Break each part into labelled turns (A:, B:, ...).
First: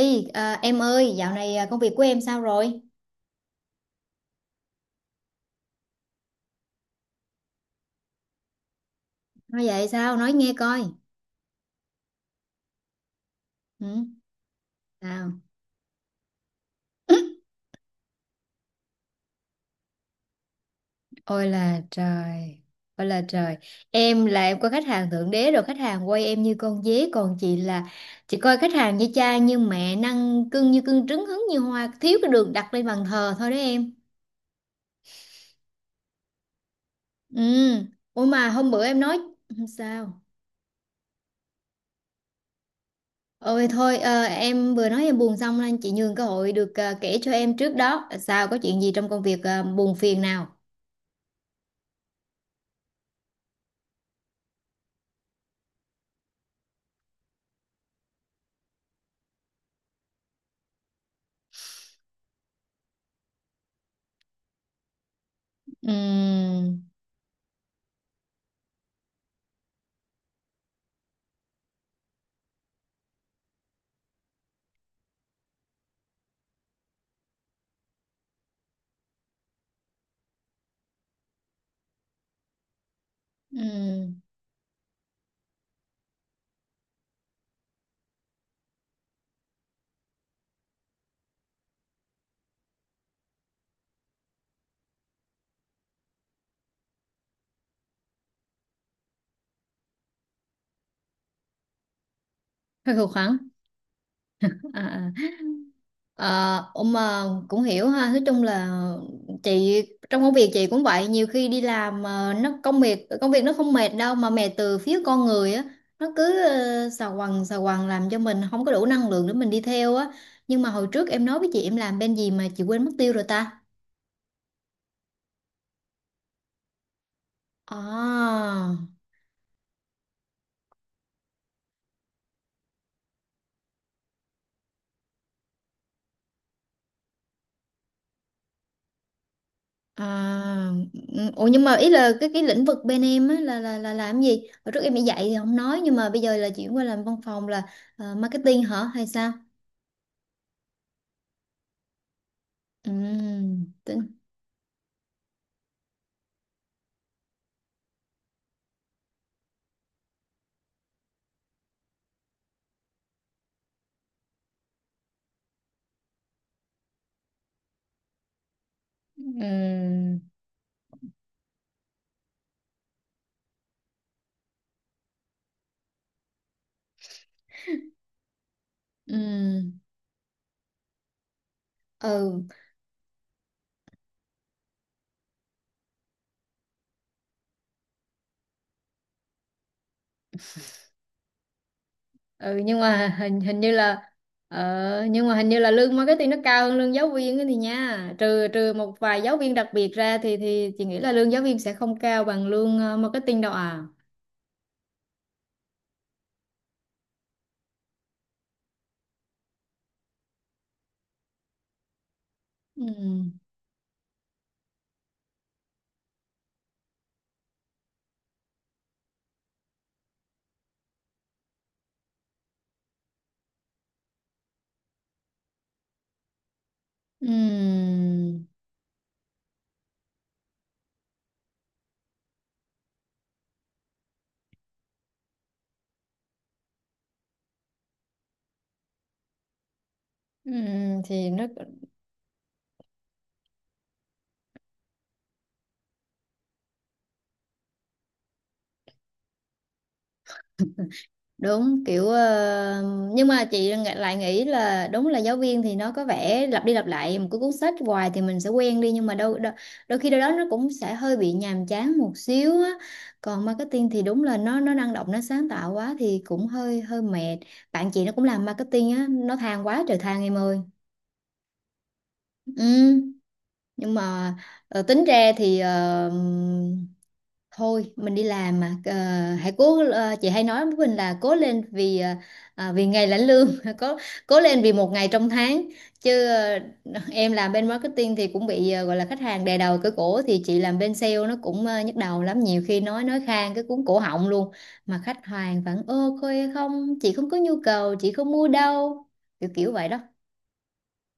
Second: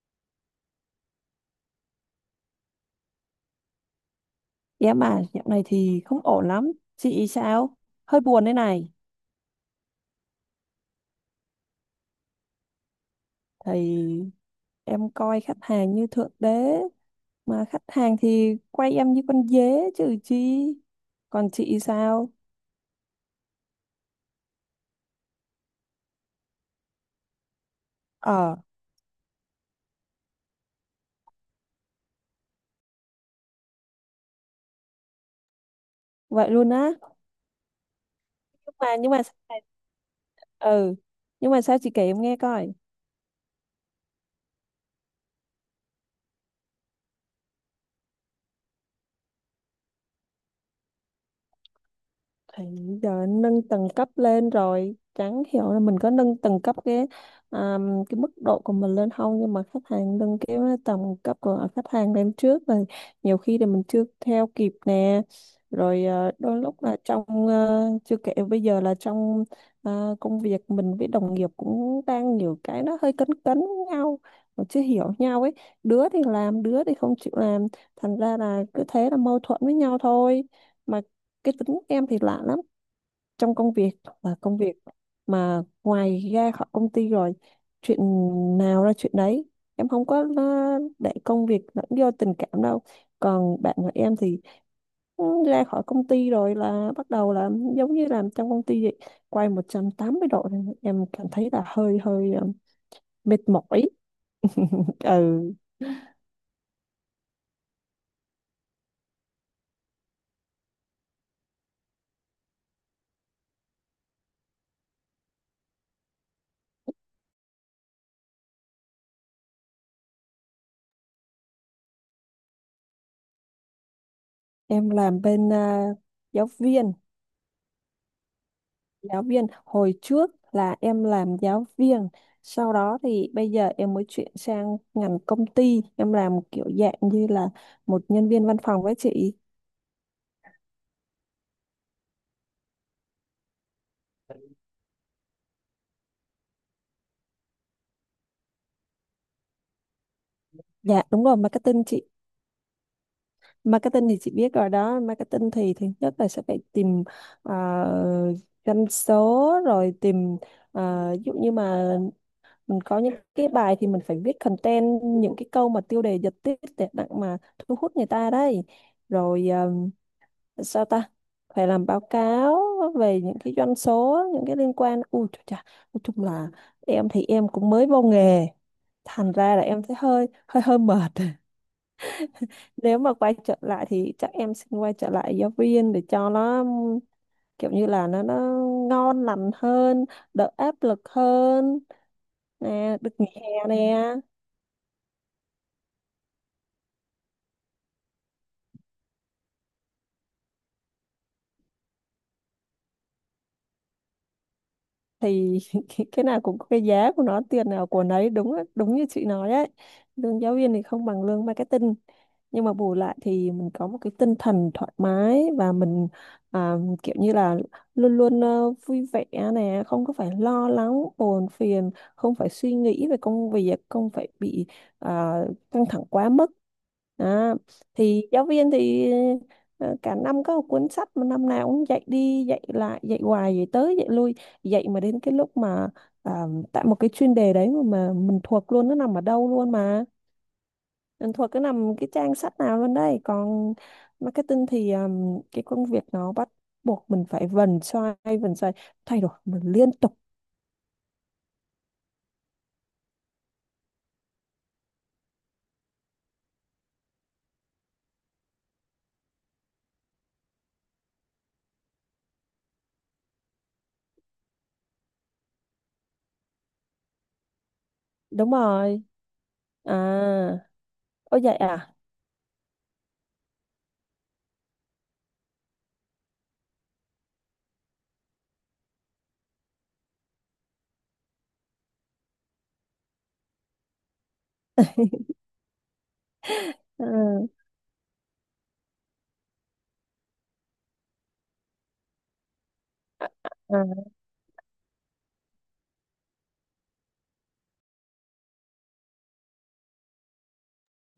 A: Ê, em ơi, dạo này công việc của em sao rồi?
B: Dạ mà dạo này thì không ổn lắm. Chị sao? Hơi buồn đây này.
A: Nói vậy sao? Nói nghe coi. Ừ,
B: Thì em coi
A: sao?
B: khách hàng như thượng đế. Mà khách hàng thì quay em như con dế chứ chi.
A: Ôi
B: Còn chị
A: là
B: sao?
A: trời, ôi là trời. Em là em có khách hàng thượng đế rồi, khách hàng quay em như con dế, còn chị là chị
B: Ờ,
A: coi khách hàng như cha như mẹ, năng cưng như cưng trứng hứng như hoa, thiếu cái đường đặt lên bàn thờ thôi đấy em.
B: vậy luôn á.
A: Ừ, ôi mà hôm
B: Nhưng
A: bữa
B: mà,
A: em
B: nhưng
A: nói
B: mà,
A: ừ,
B: sao-
A: sao?
B: ừ. Nhưng mà sao chị kể em nghe coi.
A: Ôi thôi, em vừa nói em buồn xong nên chị nhường cơ hội được kể cho em trước đó sao có chuyện gì trong công việc buồn phiền nào.
B: Thì giờ anh nâng tầng cấp lên rồi chẳng hiểu là mình có nâng tầng cấp cái mức độ của mình lên không, nhưng mà khách hàng nâng cái tầng cấp của khách hàng lên trước rồi. Nhiều khi thì mình chưa theo kịp nè, rồi đôi lúc
A: 음,
B: là chưa kể bây giờ là trong công việc mình với đồng nghiệp cũng đang nhiều cái nó hơi cấn cấn nhau mà chưa hiểu nhau ấy. Đứa thì làm, đứa thì không chịu làm, thành ra là cứ thế là mâu thuẫn với nhau thôi. Mà cái tính em thì lạ lắm, trong công việc
A: 음,
B: là công việc, mà ngoài ra khỏi công ty rồi chuyện nào ra chuyện đấy, em không có để công việc lẫn do tình cảm đâu. Còn bạn của em thì ừ, ra khỏi công ty rồi là bắt đầu là giống như làm trong công ty vậy, quay 180 độ nên em cảm thấy là hơi hơi ờ,
A: Hơi khô khoắn.
B: mệt mỏi.
A: À, à.
B: Ừ,
A: Ờ, ông mà cũng hiểu ha. Nói chung là chị trong công việc chị cũng vậy. Nhiều khi đi làm mà nó công việc nó không mệt đâu mà mệt từ phía con người á. Nó cứ xà quần làm cho mình không có đủ năng lượng để mình đi theo á. Nhưng mà hồi trước em nói với chị em làm bên gì mà chị quên mất tiêu rồi ta?
B: em làm bên giáo viên,
A: À.
B: giáo viên. Hồi trước là em làm giáo viên, sau đó thì bây giờ em mới chuyển sang ngành công ty, em làm kiểu dạng như là một nhân viên văn phòng với chị.
A: À, ừ, ủa nhưng mà ý là cái lĩnh vực bên em á là là làm gì? Hồi trước em đi dạy thì không nói nhưng mà bây giờ là chuyển qua làm văn phòng là marketing hả hay sao?
B: Dạ đúng rồi, marketing chị.
A: Ừ, tính
B: Marketing thì chị biết rồi đó, marketing thì thứ nhất là sẽ phải tìm uh, doanh số, rồi tìm ví dụ như mà mình có những cái bài thì mình phải viết content, những cái câu mà tiêu đề giật tít để đặng mà thu hút người ta đấy.
A: ừ,
B: Rồi sao ta, phải làm báo cáo về những cái doanh số, những cái liên quan, ui trời chà, nói chung là em thì em cũng mới vô nghề, thành ra là
A: ừ,
B: em thấy hơi hơi hơi mệt.
A: ừ,
B: Nếu mà quay trở lại thì chắc em xin quay trở lại giáo viên để cho nó kiểu như là nó ngon lành hơn, đỡ áp lực hơn,
A: ừ nhưng
B: nè được
A: mà
B: nghỉ
A: hình
B: hè
A: hình như
B: nè.
A: là nhưng mà hình như là lương marketing nó cao hơn lương giáo viên ấy thì nha. Trừ trừ một vài giáo viên đặc biệt ra thì chị nghĩ là lương giáo viên sẽ không cao bằng lương marketing đâu à.
B: Thì cái nào cũng có cái giá của nó, tiền nào của nấy, đúng á, đúng như chị nói ấy. Lương giáo viên thì không bằng lương marketing, nhưng mà
A: Ừ.
B: bù lại thì mình có một cái tinh thần thoải mái và mình à, kiểu như là luôn luôn vui vẻ nè, không có phải lo lắng buồn phiền, không phải suy nghĩ về công việc, không phải bị à, căng thẳng quá mức.
A: Ừ.
B: à, thì giáo viên thì cả năm có một cuốn sách mà năm nào cũng dạy đi dạy lại, dạy hoài, dạy tới dạy lui, dạy mà đến cái lúc mà à, tại một cái chuyên đề đấy mà, mình thuộc luôn, nó nằm ở đâu luôn, mà
A: Ừ, thì
B: mình
A: nó
B: thuộc cứ nằm cái trang sách nào luôn đây. Còn marketing thì cái công việc nó bắt buộc mình phải vần xoay, thay đổi mình liên tục.
A: đúng kiểu nhưng mà lại nghĩ là đúng là giáo viên thì nó có vẻ lặp đi lặp lại một cái cuốn sách hoài thì mình sẽ quen đi nhưng mà đôi đôi, đôi khi đâu đó nó cũng sẽ hơi bị nhàm chán một xíu á, còn marketing thì đúng là nó năng động nó sáng tạo quá thì cũng hơi hơi mệt. Bạn chị nó cũng làm
B: Đúng
A: marketing
B: rồi.
A: á nó than quá
B: À,
A: trời than em ơi.
B: ôi vậy à.
A: Ừ nhưng mà tính ra thì thôi mình đi làm mà. Ờ, Hãy cố, chị hay nói với mình là cố lên vì, à, vì ngày lãnh lương cố, cố lên vì một ngày trong tháng chứ
B: À,
A: em làm bên marketing thì cũng bị gọi là khách hàng đè đầu cửa cổ thì chị làm bên sale nó cũng nhức đầu lắm, nhiều khi nói khang cái
B: à,
A: cuốn cổ họng luôn mà khách hàng vẫn ơ khôi không, chị không có nhu cầu, chị không mua đâu, kiểu kiểu vậy đó.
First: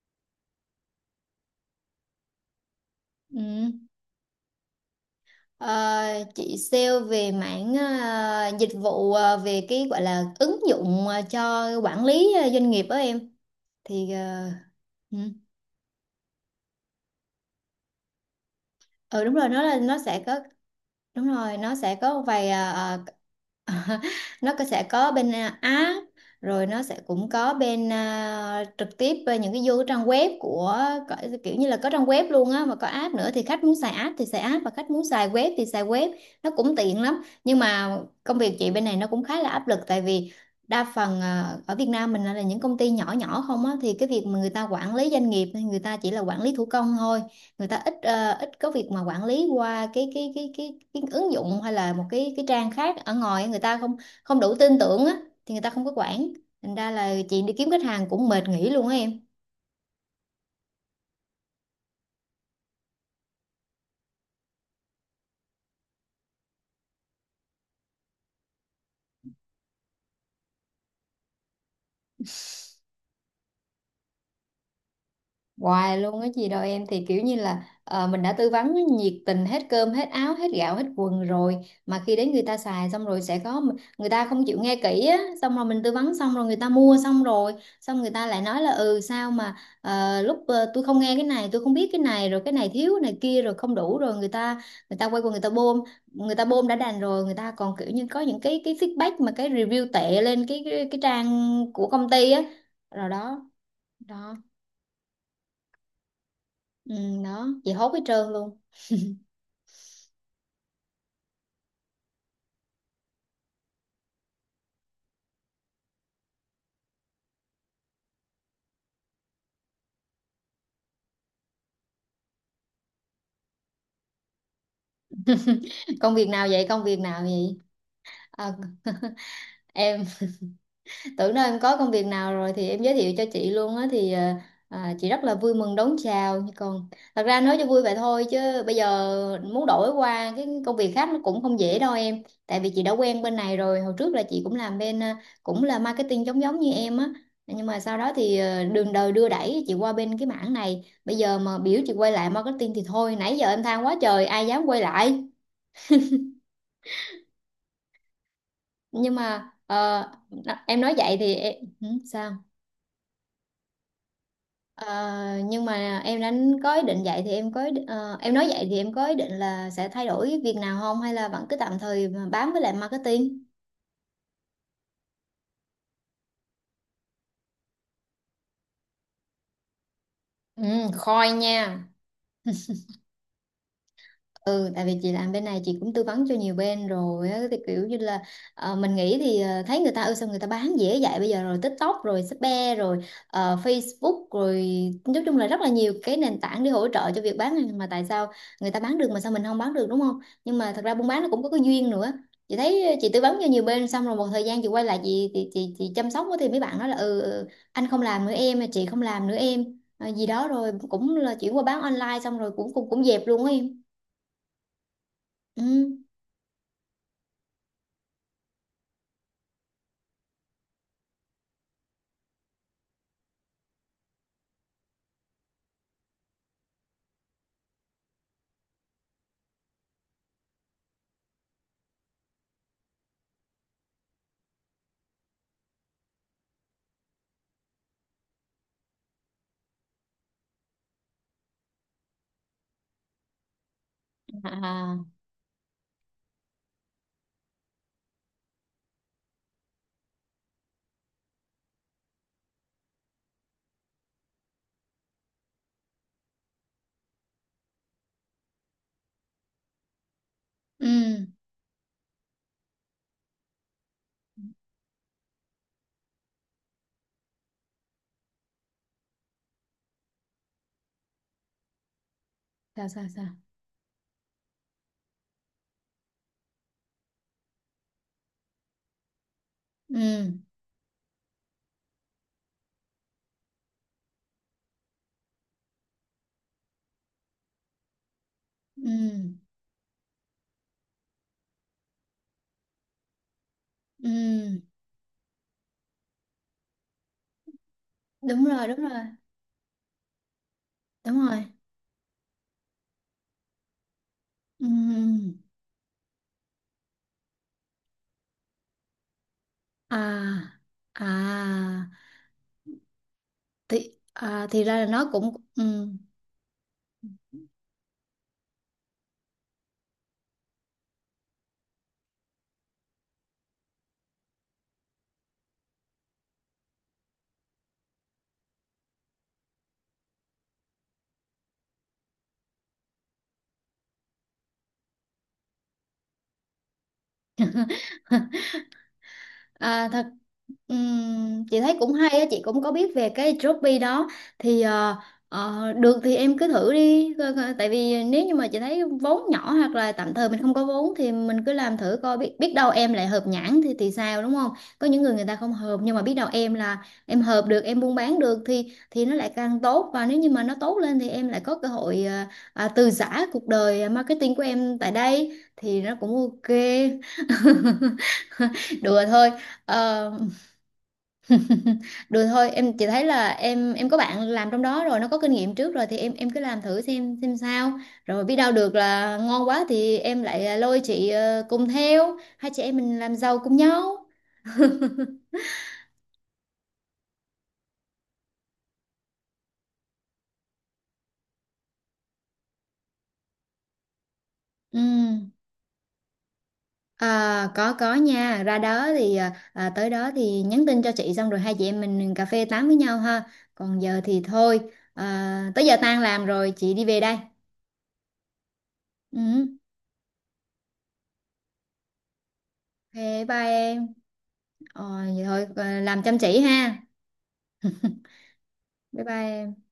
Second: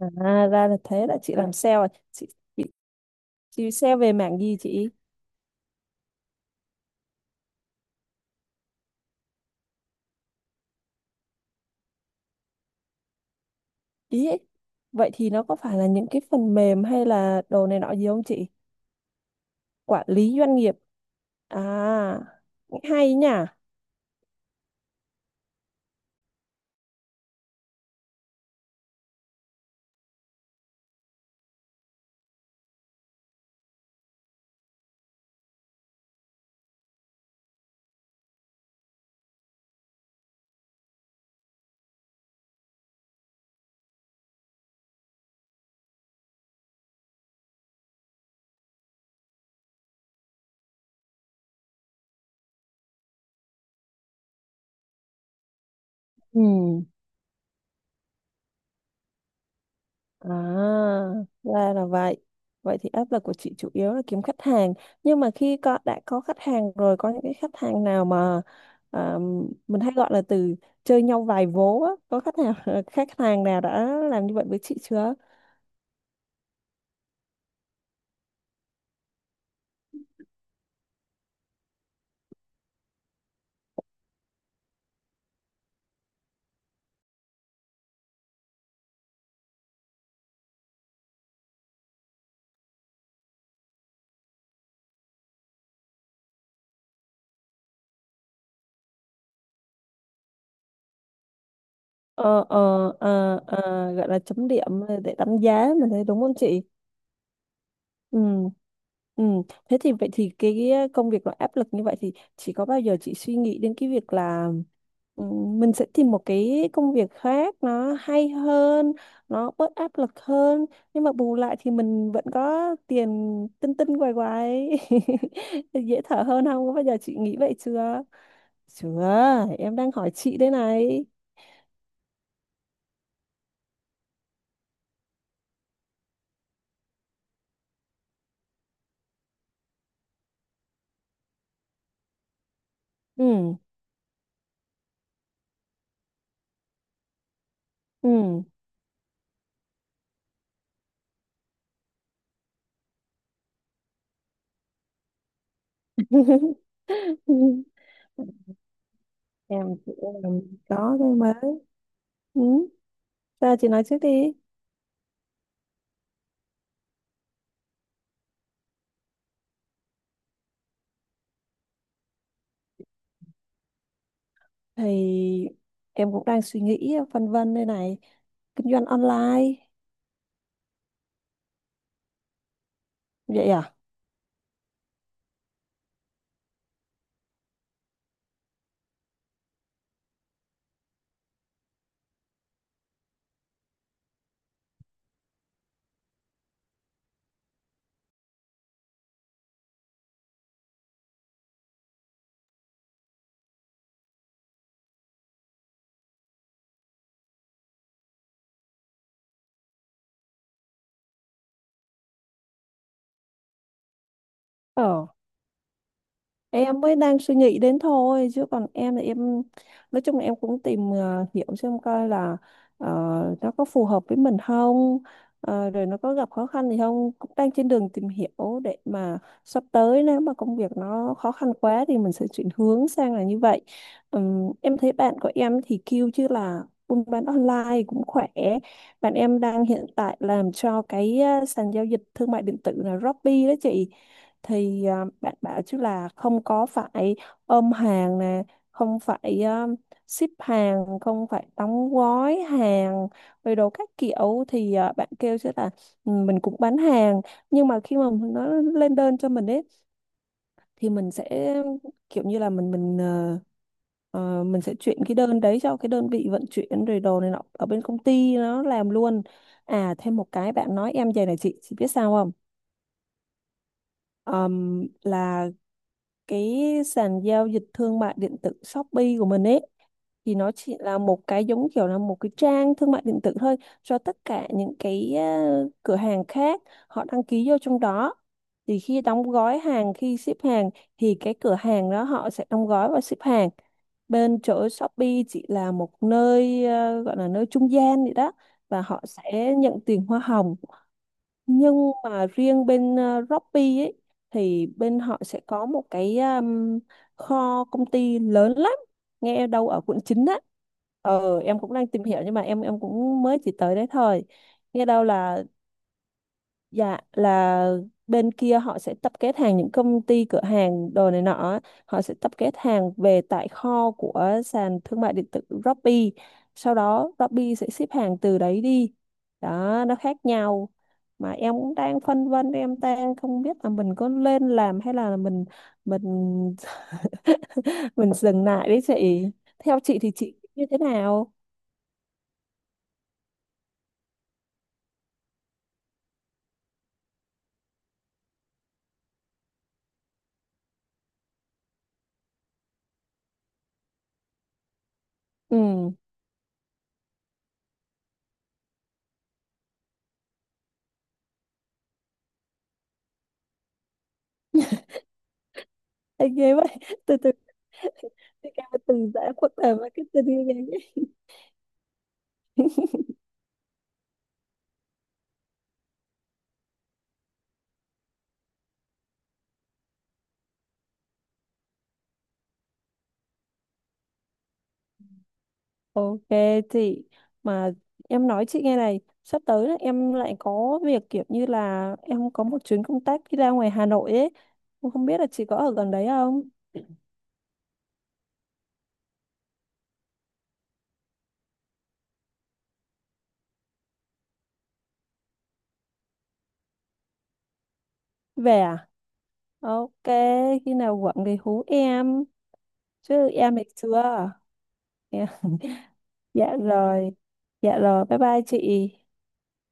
B: à ra là thế, là chị làm sale à chị, chị chị
A: Ừ.
B: sale về mảng gì chị?
A: Ờ, chị sale về mảng dịch vụ về cái gọi là ứng dụng cho quản lý doanh nghiệp đó em. Thì
B: Ý vậy
A: uh,
B: thì nó có phải là những cái phần mềm hay là đồ này nọ gì không chị?
A: ừ đúng rồi, nó là nó
B: Quản
A: sẽ
B: lý
A: có.
B: doanh nghiệp
A: Đúng rồi, nó sẽ có
B: à,
A: một vài
B: hay nhỉ.
A: à, sẽ có bên à, app rồi nó sẽ cũng có bên trực tiếp bên những cái vô cái trang web của, có- kiểu như là có trang web luôn á mà có app nữa, thì khách muốn xài app thì xài app và khách muốn xài web thì xài web. Nó cũng tiện lắm nhưng mà công việc chị bên này nó cũng khá là áp lực tại vì đa phần ở Việt Nam mình là những công ty nhỏ nhỏ không á, thì cái việc mà người ta quản lý doanh nghiệp thì người ta chỉ là quản lý thủ công thôi. Người ta ít, ít có việc mà quản lý qua cái ứng dụng hay là một cái trang khác ở ngoài, người ta không, không đủ tin tưởng á, thì người ta không có quản. Thành
B: Ừ.
A: ra là chị đi kiếm khách hàng cũng mệt nghỉ luôn á em.
B: À, ra là vậy. Vậy thì áp lực của chị chủ yếu là kiếm khách hàng. Nhưng mà khi có, đã có khách hàng rồi, có những cái khách hàng nào mà à, mình hay gọi là từ chơi nhau vài vố á. Có khách hàng khách hàng nào đã làm như vậy với chị chưa?
A: Hoài luôn á chị đâu em, thì kiểu như là mình đã tư vấn nhiệt tình hết cơm hết áo hết gạo hết quần rồi mà khi đến người ta xài xong rồi sẽ có, người ta không chịu nghe kỹ á, xong rồi mình tư vấn xong rồi người ta mua xong rồi, xong người ta lại nói là ừ sao mà lúc tôi không nghe cái này, tôi không biết cái này, rồi cái này thiếu cái này kia rồi không đủ, rồi người ta, quay qua người ta bôm. Người ta bôm đã đành rồi, người ta còn kiểu như có những cái feedback mà cái review tệ lên cái trang của công ty á,
B: Ờ, ờ,
A: rồi đó,
B: gọi là
A: đó.
B: chấm điểm để đánh giá mình thấy đúng không chị?
A: Ừ, đó, chị hốt hết
B: Ừ.
A: trơn luôn.
B: Ừ. Thế thì vậy thì cái công việc nó áp lực như vậy thì chỉ có bao giờ chị suy nghĩ đến cái việc là ừ, mình sẽ tìm một cái công việc khác nó hay hơn, nó bớt áp lực hơn, nhưng mà bù lại thì mình vẫn có tiền, tinh tinh quài quài dễ
A: Công
B: thở
A: việc
B: hơn
A: nào vậy,
B: không? Có
A: công
B: bao giờ
A: việc
B: chị
A: nào
B: nghĩ vậy
A: vậy?
B: chưa?
A: à,
B: Chưa, em đang
A: em
B: hỏi chị đây này.
A: tưởng đâu em có công việc nào rồi thì em giới thiệu cho chị luôn á thì à, chị rất là vui mừng đón chào. Còn thật ra nói cho vui vậy thôi chứ bây giờ muốn đổi qua cái công việc khác nó cũng không dễ đâu em, tại vì chị đã quen bên này
B: Ừ.
A: rồi. Hồi trước là chị cũng làm bên cũng là marketing giống giống như em á, nhưng mà sau đó thì
B: Ừ.
A: đường đời đưa đẩy chị qua bên cái mảng này, bây giờ mà biểu chị quay lại marketing thì thôi, nãy giờ em than quá trời ai dám quay lại. Nhưng mà
B: Em chị em
A: em nói
B: có cái
A: vậy thì em,
B: mới.
A: ừ, sao?
B: Ừ. Ra chị nói trước đi.
A: Ờ, nhưng mà em đã có ý định vậy thì em nói vậy thì em có ý định là sẽ thay đổi việc nào không hay là vẫn cứ tạm thời mà bám với lại marketing?
B: Thì em cũng đang suy nghĩ phân vân đây này. Kinh doanh online.
A: Ừ, khôi nha.
B: Vậy à?
A: Ừ, tại vì chị làm bên này chị cũng tư vấn cho nhiều bên rồi á, thì kiểu như là mình nghĩ thì thấy người ta ơi sao người ta bán dễ vậy, bây giờ rồi TikTok rồi Shopee rồi Facebook rồi, nói chung là rất là nhiều cái nền tảng để hỗ trợ cho việc bán hàng, mà tại sao người ta bán được mà sao mình không bán được, đúng không? Nhưng mà thật ra buôn bán nó cũng có cái duyên nữa. Chị thấy chị tư vấn cho nhiều bên xong rồi một thời gian chị quay lại chị chăm sóc á, thì mấy bạn nói là ừ ừ, anh không làm nữa em, chị không làm nữa em, Ờ, gì đó, rồi cũng là chuyển qua bán online xong rồi cũng cũng cũng dẹp luôn á em.
B: Ờ,
A: Ừ.
B: em mới đang suy nghĩ đến thôi chứ còn em thì em nói chung là em cũng tìm hiểu xem coi là ờ, nó có phù hợp với mình không, rồi nó có gặp khó khăn gì không, cũng đang trên đường tìm hiểu để mà sắp tới nếu mà công việc nó khó khăn quá thì mình sẽ chuyển hướng sang là như vậy. Em thấy bạn của em thì kêu chứ là buôn bán online cũng khỏe. Bạn em đang hiện tại làm cho cái sàn giao dịch thương mại điện tử là Shopee đó chị. Thì
A: À.
B: à, bạn bảo chứ là không có phải ôm hàng nè, không phải ship hàng, không phải đóng gói hàng rồi đồ các kiểu, thì à, bạn kêu chứ là: "Ừ, mình cũng bán hàng, nhưng mà khi mà nó lên đơn cho mình ấy thì mình sẽ
A: Ừ.
B: kiểu như là mình sẽ chuyển cái đơn đấy cho cái đơn vị vận chuyển rồi đồ này nọ ở bên công ty nó làm luôn." À, thêm một cái bạn nói em về này chị biết sao không?
A: Sao sao sao?
B: Là cái sàn giao dịch thương mại điện tử Shopee của mình ấy, thì
A: Ừ.
B: nó chỉ là một cái giống kiểu là một cái trang thương mại điện tử thôi, cho tất cả những cái cửa hàng khác họ đăng ký vô trong đó. Thì khi đóng
A: Ừ.
B: gói hàng, khi ship hàng, thì cái cửa hàng đó họ sẽ đóng gói và ship hàng, bên
A: Ừ.
B: chỗ Shopee chỉ là một nơi gọi là nơi trung gian vậy đó,
A: Đúng rồi, đúng
B: và
A: rồi.
B: họ sẽ nhận tiền hoa hồng.
A: Đúng rồi.
B: Nhưng mà riêng bên Shopee ấy, thì bên họ
A: Ừ.
B: sẽ có một cái kho công ty lớn lắm, nghe đâu ở quận 9 á.
A: À. À.
B: Ờ em cũng đang tìm hiểu nhưng mà em cũng mới chỉ tới đấy
A: Thì
B: thôi.
A: thì ra
B: Nghe
A: là
B: đâu
A: nó cũng
B: là,
A: ừ.
B: dạ là bên kia họ sẽ tập kết hàng, những công ty cửa hàng đồ này nọ á, họ sẽ tập kết hàng về tại kho của sàn thương mại điện tử Shopee, sau đó Shopee sẽ ship hàng từ đấy đi. Đó, nó khác nhau. Mà em cũng đang phân vân, em đang không biết là mình có lên làm hay là mình mình dừng lại đấy chị. Theo
A: À,
B: chị
A: thật.
B: thì chị như thế nào?
A: Ừm, chị thấy cũng hay á, chị cũng có biết về cái Shopee đó. Thì được thì em cứ thử đi. Tại vì nếu như mà chị thấy vốn nhỏ hoặc là tạm thời mình không có vốn thì mình cứ làm thử coi, biết biết đâu em lại hợp nhãn thì sao, đúng không? Có những người người ta không
B: Ừ.
A: hợp, nhưng mà biết đâu em là em hợp được, em buôn bán được thì nó lại càng tốt, và nếu như mà nó tốt lên thì em lại có cơ hội à, từ giã cuộc đời marketing của em tại đây thì nó cũng
B: Anh
A: ok.
B: ghê vậy, từ từ, thì em
A: Đùa
B: từng
A: thôi.
B: giải quốc tế
A: Ờ,
B: marketing như
A: được thôi
B: vậy.
A: em, chỉ thấy là em có bạn làm trong đó rồi, nó có kinh nghiệm trước rồi thì em cứ làm thử xem sao. Rồi biết đâu được là ngon quá thì em lại lôi chị, cùng theo hai chị em mình làm giàu cùng nhau.
B: Ok chị. Mà em nói chị nghe này, sắp tới là em lại có việc kiểu như là em có một chuyến công tác đi ra ngoài Hà Nội ấy.
A: Ừ.
B: Em không biết là chị có ở gần đấy không?
A: À, có nha, ra đó thì tới đó thì nhắn tin cho chị xong rồi hai chị em mình cà phê tám với nhau ha. Còn giờ thì thôi, tới giờ tan làm rồi chị đi về đây.
B: Về à?
A: Ừ.
B: Ok, khi nào quận thì hú em,
A: Ok,
B: chứ
A: bye
B: em thì
A: em.
B: chưa.
A: Ờ, vậy
B: Dạ,
A: thôi. Ờ, làm chăm chỉ
B: dạ
A: ha.
B: rồi, dạ rồi, bye bye chị.
A: Bye bye em.